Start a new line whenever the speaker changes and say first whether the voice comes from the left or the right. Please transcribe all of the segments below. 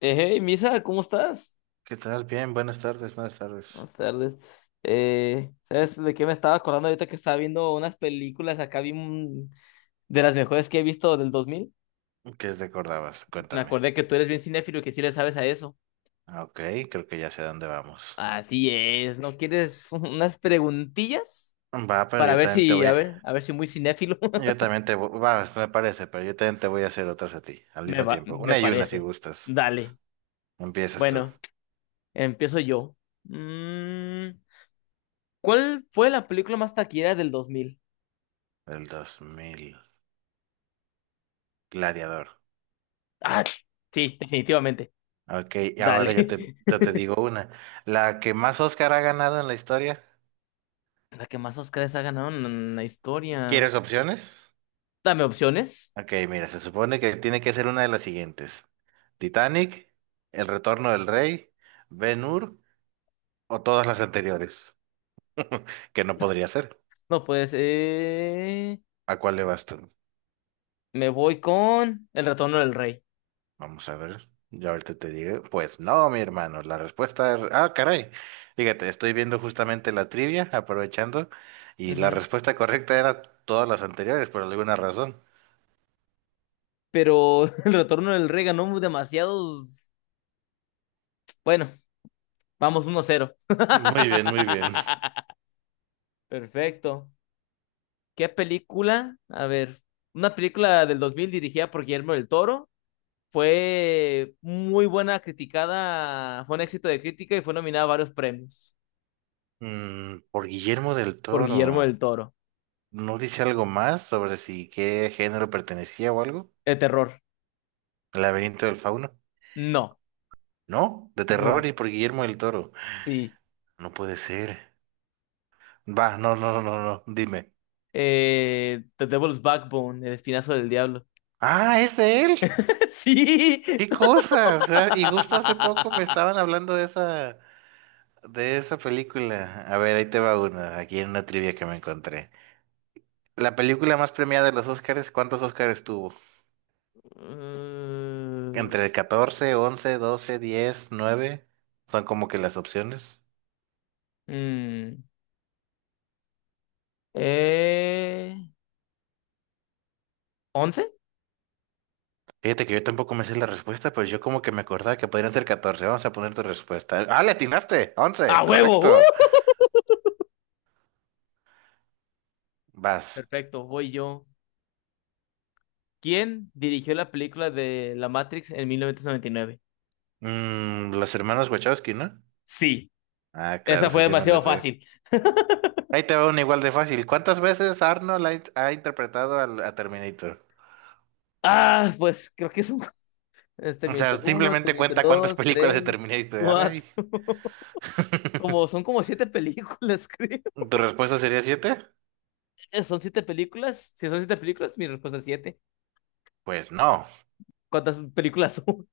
left: Hey, Misa, ¿cómo estás?
right: ¿Qué tal? Bien, buenas tardes, buenas tardes.
left: Buenas tardes. ¿Sabes de qué me estaba acordando ahorita que estaba viendo unas películas acá de las mejores que he visto del 2000?
right: ¿Qué recordabas?
left: Me
right: Cuéntame.
left: acordé que tú eres bien cinéfilo y que sí le sabes a eso.
right: Ah, Ok, creo que ya sé a dónde vamos.
left: Así es, ¿no quieres unas preguntillas
right: Va, pero
left: para
right: yo
left: ver
right: también te
left: si,
right: voy.
left: a ver si muy cinéfilo
right: Yo también te voy. Va, me parece, pero yo también te voy a hacer otras a ti, al
left: me
right: mismo
left: va,
right: tiempo.
left: me
right: Una y una si
left: parece.
right: gustas.
left: Dale.
right: Empiezas tú.
left: Bueno, empiezo yo. Mm, ¿Cuál fue la película más taquillera del 2000?
right: El dos mil. Gladiador.
left: Ah, sí, definitivamente.
right: Ok, y ahora
left: Dale.
right: yo te, yo te digo una. La que más Oscar ha ganado en la historia.
left: La que más Oscars ha ganado en la historia.
right: ¿Quieres opciones?
left: Dame opciones.
right: Ok, mira, se supone que tiene que ser una de las siguientes. Titanic, El Retorno del Rey, Ben-Hur, o todas las anteriores, que no podría ser.
left: No puede ser.
right: ¿A cuál le vas tú?
left: Me voy con El Retorno del Rey.
right: Vamos a ver. Yo ahorita te digo. Pues no, mi hermano. La respuesta es... Ah, caray. Fíjate, estoy viendo justamente la trivia, aprovechando, y la
left: Ujú.
right: respuesta correcta era todas las anteriores, por alguna razón.
left: Pero El Retorno del Rey ganó demasiados. Bueno, vamos uno cero
right: Muy bien, muy bien.
left: Perfecto. ¿Qué película? A ver, una película del 2000 dirigida por Guillermo del Toro. Fue muy buena, criticada, fue un éxito de crítica y fue nominada a varios premios
right: Por Guillermo del
left: por Guillermo
right: Toro.
left: del Toro.
right: ¿No dice algo más sobre si qué género pertenecía o algo?
left: De terror.
right: ¿El laberinto del fauno?
left: No.
right: No, de terror y por Guillermo del Toro.
left: Sí.
right: No puede ser. Va, no, no, no, no, no, dime.
left: The Devil's Backbone, El Espinazo del Diablo.
right: Ah, es de él.
left: Sí.
right: Qué cosa. O sea, y justo hace poco me estaban hablando de esa, película. A ver, ahí te va una, aquí en una trivia que me encontré. La película más premiada de los Oscars, ¿cuántos Oscars tuvo?
left: Mm,
right: Entre 14, 11, 12, 10, nueve. Son como que las opciones.
left: mm, eh, ¿Once?
right: Fíjate que yo tampoco me sé la respuesta, pero yo como que me acordaba que podrían ser 14. Vamos a poner tu respuesta. Ah, le atinaste.
left: ¡A
right: 11,
left: huevo! ¡Uh!
right: correcto. Vas.
left: Perfecto, voy yo. ¿Quién dirigió la película de La Matrix en mil novecientos noventa y nueve?
right: Los hermanos Wachowski, ¿no?
left: Sí,
right: Ah,
left: esa
right: claro, eso
left: fue
right: sí me lo
left: demasiado
right: sé.
left: fácil.
right: Ahí te va una igual de fácil. ¿Cuántas veces Arnold ha interpretado a Terminator?
left: Ah, pues creo que es un... es
right: O
left: Terminator
right: sea,
left: uno,
right: simplemente
left: Terminator
right: cuenta cuántas
left: dos,
right: películas de
left: tres,
right: Terminator hay.
left: cuatro. Como, son como siete películas, creo.
right: ¿Tu respuesta sería siete?
left: Son siete películas. Si son siete películas, mi respuesta es siete.
right: Pues no.
left: ¿Cuántas películas son?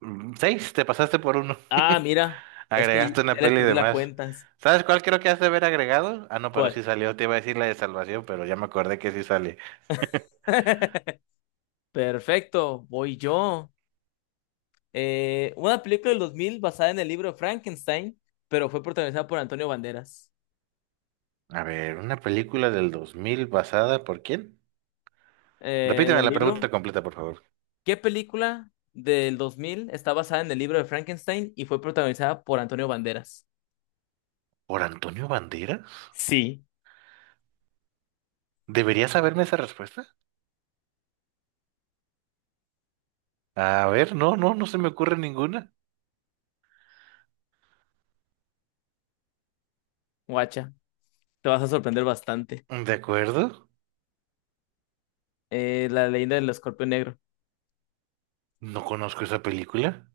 right: Seis, te pasaste por uno.
left: Ah, mira, es que...
right: Agregaste una peli de más. ¿Sabes cuál creo que has de haber agregado? Ah, no, pero
left: ¿Cuál?
right: sí salió. Te iba a decir la de Salvación, pero ya me acordé que sí sale.
left: Perfecto, voy yo. Una película del 2000 basada en el libro Frankenstein, pero fue protagonizada por Antonio Banderas.
right: A ver, ¿una película del 2000 basada por quién?
left: En
right: Repíteme
left: el
right: la pregunta
left: libro,
right: completa, por favor.
left: ¿qué película del 2000 está basada en el libro de Frankenstein y fue protagonizada por Antonio Banderas?
right: ¿Por Antonio Banderas?
left: Sí,
right: ¿Debería saberme esa respuesta? A ver, no, no, no se me ocurre ninguna.
left: guacha, te vas a sorprender bastante.
right: ¿De acuerdo?
left: La leyenda del escorpión negro.
right: No conozco esa película.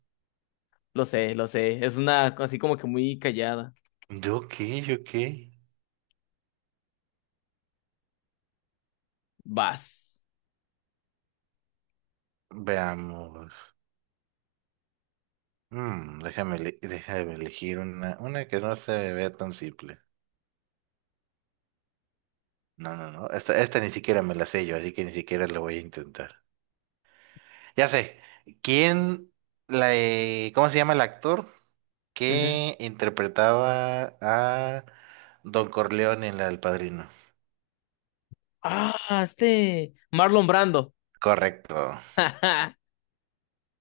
left: Lo sé, lo sé. Es una así como que muy callada.
right: ¿De ok, ok?
left: Vas.
right: Veamos. Déjame elegir una que no se me vea tan simple. No, no, no. Esta ni siquiera me la sé yo, así que ni siquiera la voy a intentar. Ya sé. ¿Quién ¿cómo se llama el actor
left: Ujú.
right: que interpretaba a Don Corleone en la del Padrino?
left: Ah, este. Marlon Brando.
right: Correcto.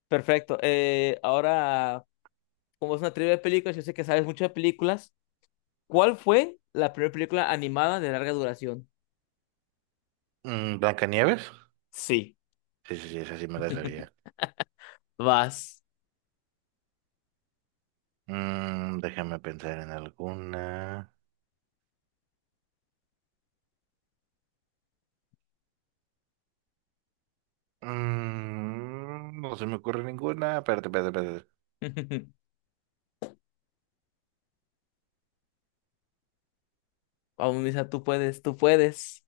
left: Perfecto. Ahora, como es una trivia de películas, yo sé que sabes mucho de películas. ¿Cuál fue la primera película animada de larga duración?
right: ¿Blancanieves?
left: Sí,
right: Sí, sí, sí, esa sí me la sabía.
left: vas.
right: Déjame pensar en alguna. No se me ocurre ninguna. Espérate, espérate, espérate.
left: Vamos, Misa, tú puedes, tú puedes.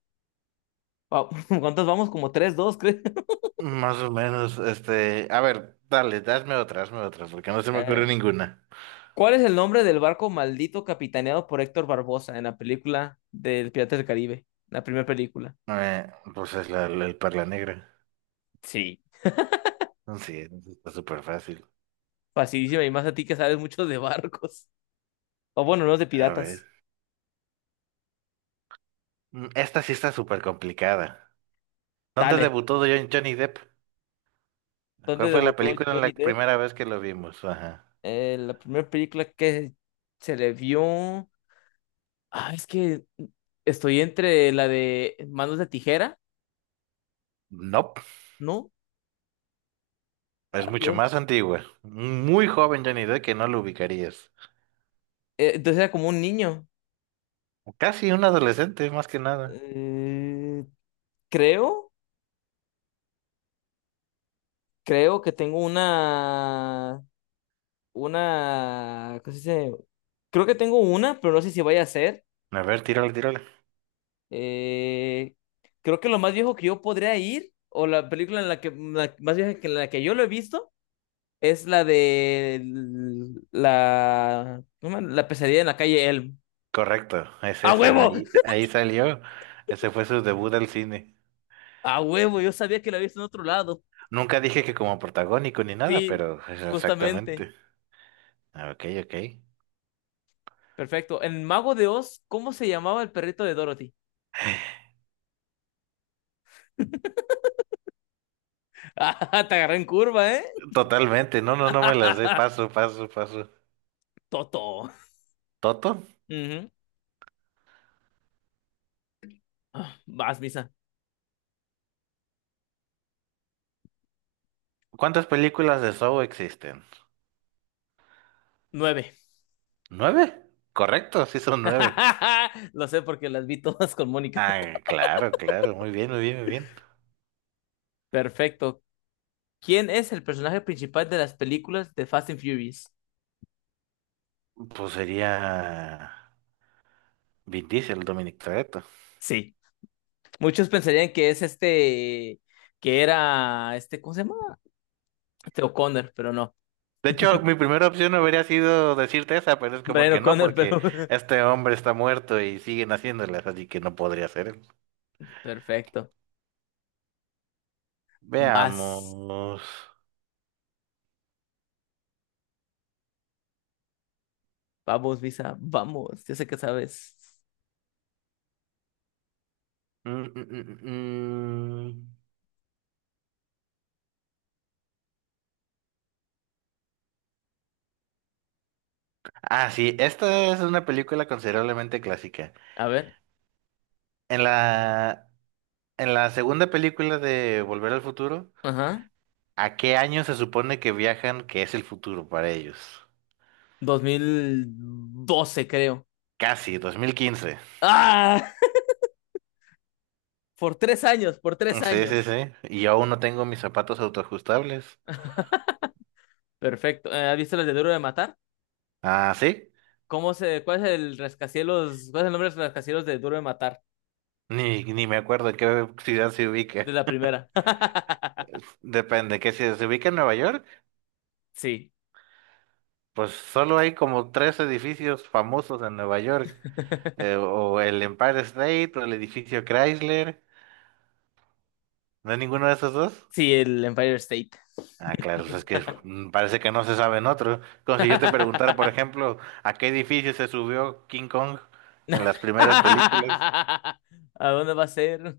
left: Va- ¿Cuántos vamos? Como tres, dos, creo.
right: Más o menos. A ver, dale, dame otra, hazme otra, porque no se me ocurre
left: Eh,
right: ninguna.
left: ¿cuál es el nombre del barco maldito capitaneado por Héctor Barbosa en la película del Piratas del Caribe? La primera película.
right: Pues es el Perla Negra.
left: Sí.
right: Sí, está súper fácil.
left: Facilísima, y más a ti que sabes mucho de barcos. O bueno, no de
right: A ver.
left: piratas.
right: Esta sí está súper complicada. ¿Dónde
left: Dale.
right: debutó Johnny Depp? ¿Cuál
left: ¿Dónde
right: fue la
left: debutó?
right: película en la primera vez que lo vimos? Ajá.
left: La primera película que se le vio. Ah, es que estoy entre la de Manos de Tijera.
right: No. Es
left: Ay,
right: mucho
left: Dios.
right: más antigua. Muy joven Johnny Depp que no lo ubicarías.
left: Entonces era como un niño.
right: Casi un adolescente, más que nada.
left: Eh, creo, creo que tengo una. Una. ¿Cómo se dice? Creo que tengo una, pero no sé si vaya a ser.
right: A ver, tírale, tírale.
left: Eh, creo que lo más viejo que yo podría ir, o la película en la que la más vieja que en la que yo lo he visto. Es la de la, ¿cómo? La pesadilla en la calle Elm.
right: Correcto, es
left: ¡A
right: esa.
left: huevo!
right: Ahí salió. Ese fue su debut al cine.
left: ¡A huevo! Yo sabía que la había visto en otro lado.
right: Nunca dije que como protagónico ni nada,
left: Sí,
right: pero es
left: justamente.
right: exactamente. Ah, Ok, ok.
left: Perfecto. En Mago de Oz, ¿cómo se llamaba el perrito de Dorothy? Ah, te agarré en curva, ¿eh?
right: Totalmente. No, no, no me las sé. Paso, paso, paso.
left: Toto.
right: ¿Toto?
left: Ah, vas, Misa.
right: ¿Cuántas películas de Saw existen?
left: Nueve.
right: ¿Nueve? Correcto, sí son nueve.
left: Lo sé porque las vi todas con Mónica.
right: Ah, claro, claro. Muy bien, muy bien, muy bien.
left: Perfecto. ¿Quién es el personaje principal de las películas de Fast and Furious?
right: Pues sería... Vin Diesel, Dominic Toretto.
left: Sí. Muchos pensarían que es este, que era este, ¿cómo se llama? Este, O'Connor, pero no.
right: De hecho, mi primera opción habría sido decirte esa, pero es como
left: Brian
right: que no,
left: O'Connor,
right: porque
left: pero.
right: este hombre está muerto y siguen haciéndolas, así que no podría ser él.
left: Perfecto. Vas.
right: Veamos.
left: Vamos, Visa. Vamos. Ya sé que sabes.
right: Mm, mm, mm, mm. mm. Ah, sí, esta es una película considerablemente clásica.
left: A ver.
right: En la, en la segunda película de Volver al Futuro,
left: Ajá.
right: ¿a qué año se supone que viajan que es el futuro para ellos?
left: 2012, creo.
right: Casi, 2015.
left: ¡Ah! Por tres años, por tres
right: Sí, sí,
left: años.
right: sí. Y yo aún no tengo mis zapatos autoajustables.
left: Perfecto. ¿Has visto las de Duro de Matar?
right: Ah, sí.
left: ¿Cuál es el rascacielos, cuál es el nombre de los rascacielos de Duro de Matar?
right: Ni me acuerdo en qué ciudad se ubica.
left: La primera.
right: Depende, que si se ubica en Nueva York,
left: Sí,
right: pues solo hay como tres edificios famosos en Nueva York. O el Empire State o el edificio Chrysler. ¿No hay ninguno de esos dos?
left: sí, el Empire State.
right: Ah, claro, pues es que parece que no se sabe en otro. Como si yo te preguntara,
left: ¿A
right: por ejemplo, ¿a qué edificio se subió King Kong en las primeras películas?
left: dónde va a ser?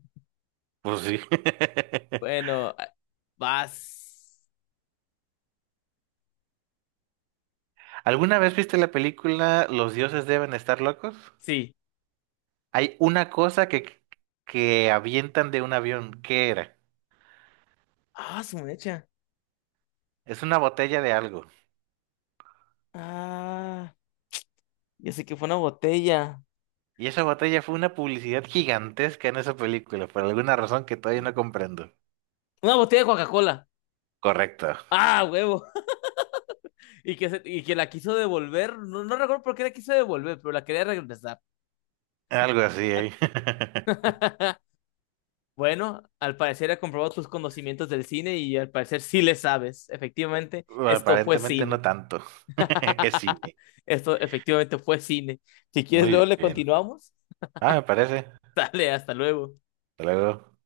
right: Pues sí.
left: Bueno, vas.
right: ¿Alguna vez viste la película Los dioses deben estar locos?
left: Sí.
right: Hay una cosa que avientan de un avión. ¿Qué era?
left: Ah, su mecha.
right: Es una botella de algo.
left: Ah, ya sé que fue una botella.
right: Y esa botella fue una publicidad gigantesca en esa película, por alguna razón que todavía no comprendo.
left: Una botella de Coca-Cola.
right: Correcto.
left: Ah, huevo. Y y que la quiso devolver. No, no recuerdo por qué la quiso devolver, pero la quería regresar.
right: Algo así, ¿eh?
left: Bueno, al parecer he comprobado tus conocimientos del cine y al parecer sí le sabes. Efectivamente, esto fue
right: Aparentemente
left: cine.
right: no tanto. Es cine.
left: Esto efectivamente fue cine. Si quieres, luego
right: Muy
left: le
right: bien.
left: continuamos.
right: Ah, me parece.
left: Dale, hasta luego.
right: Hasta luego.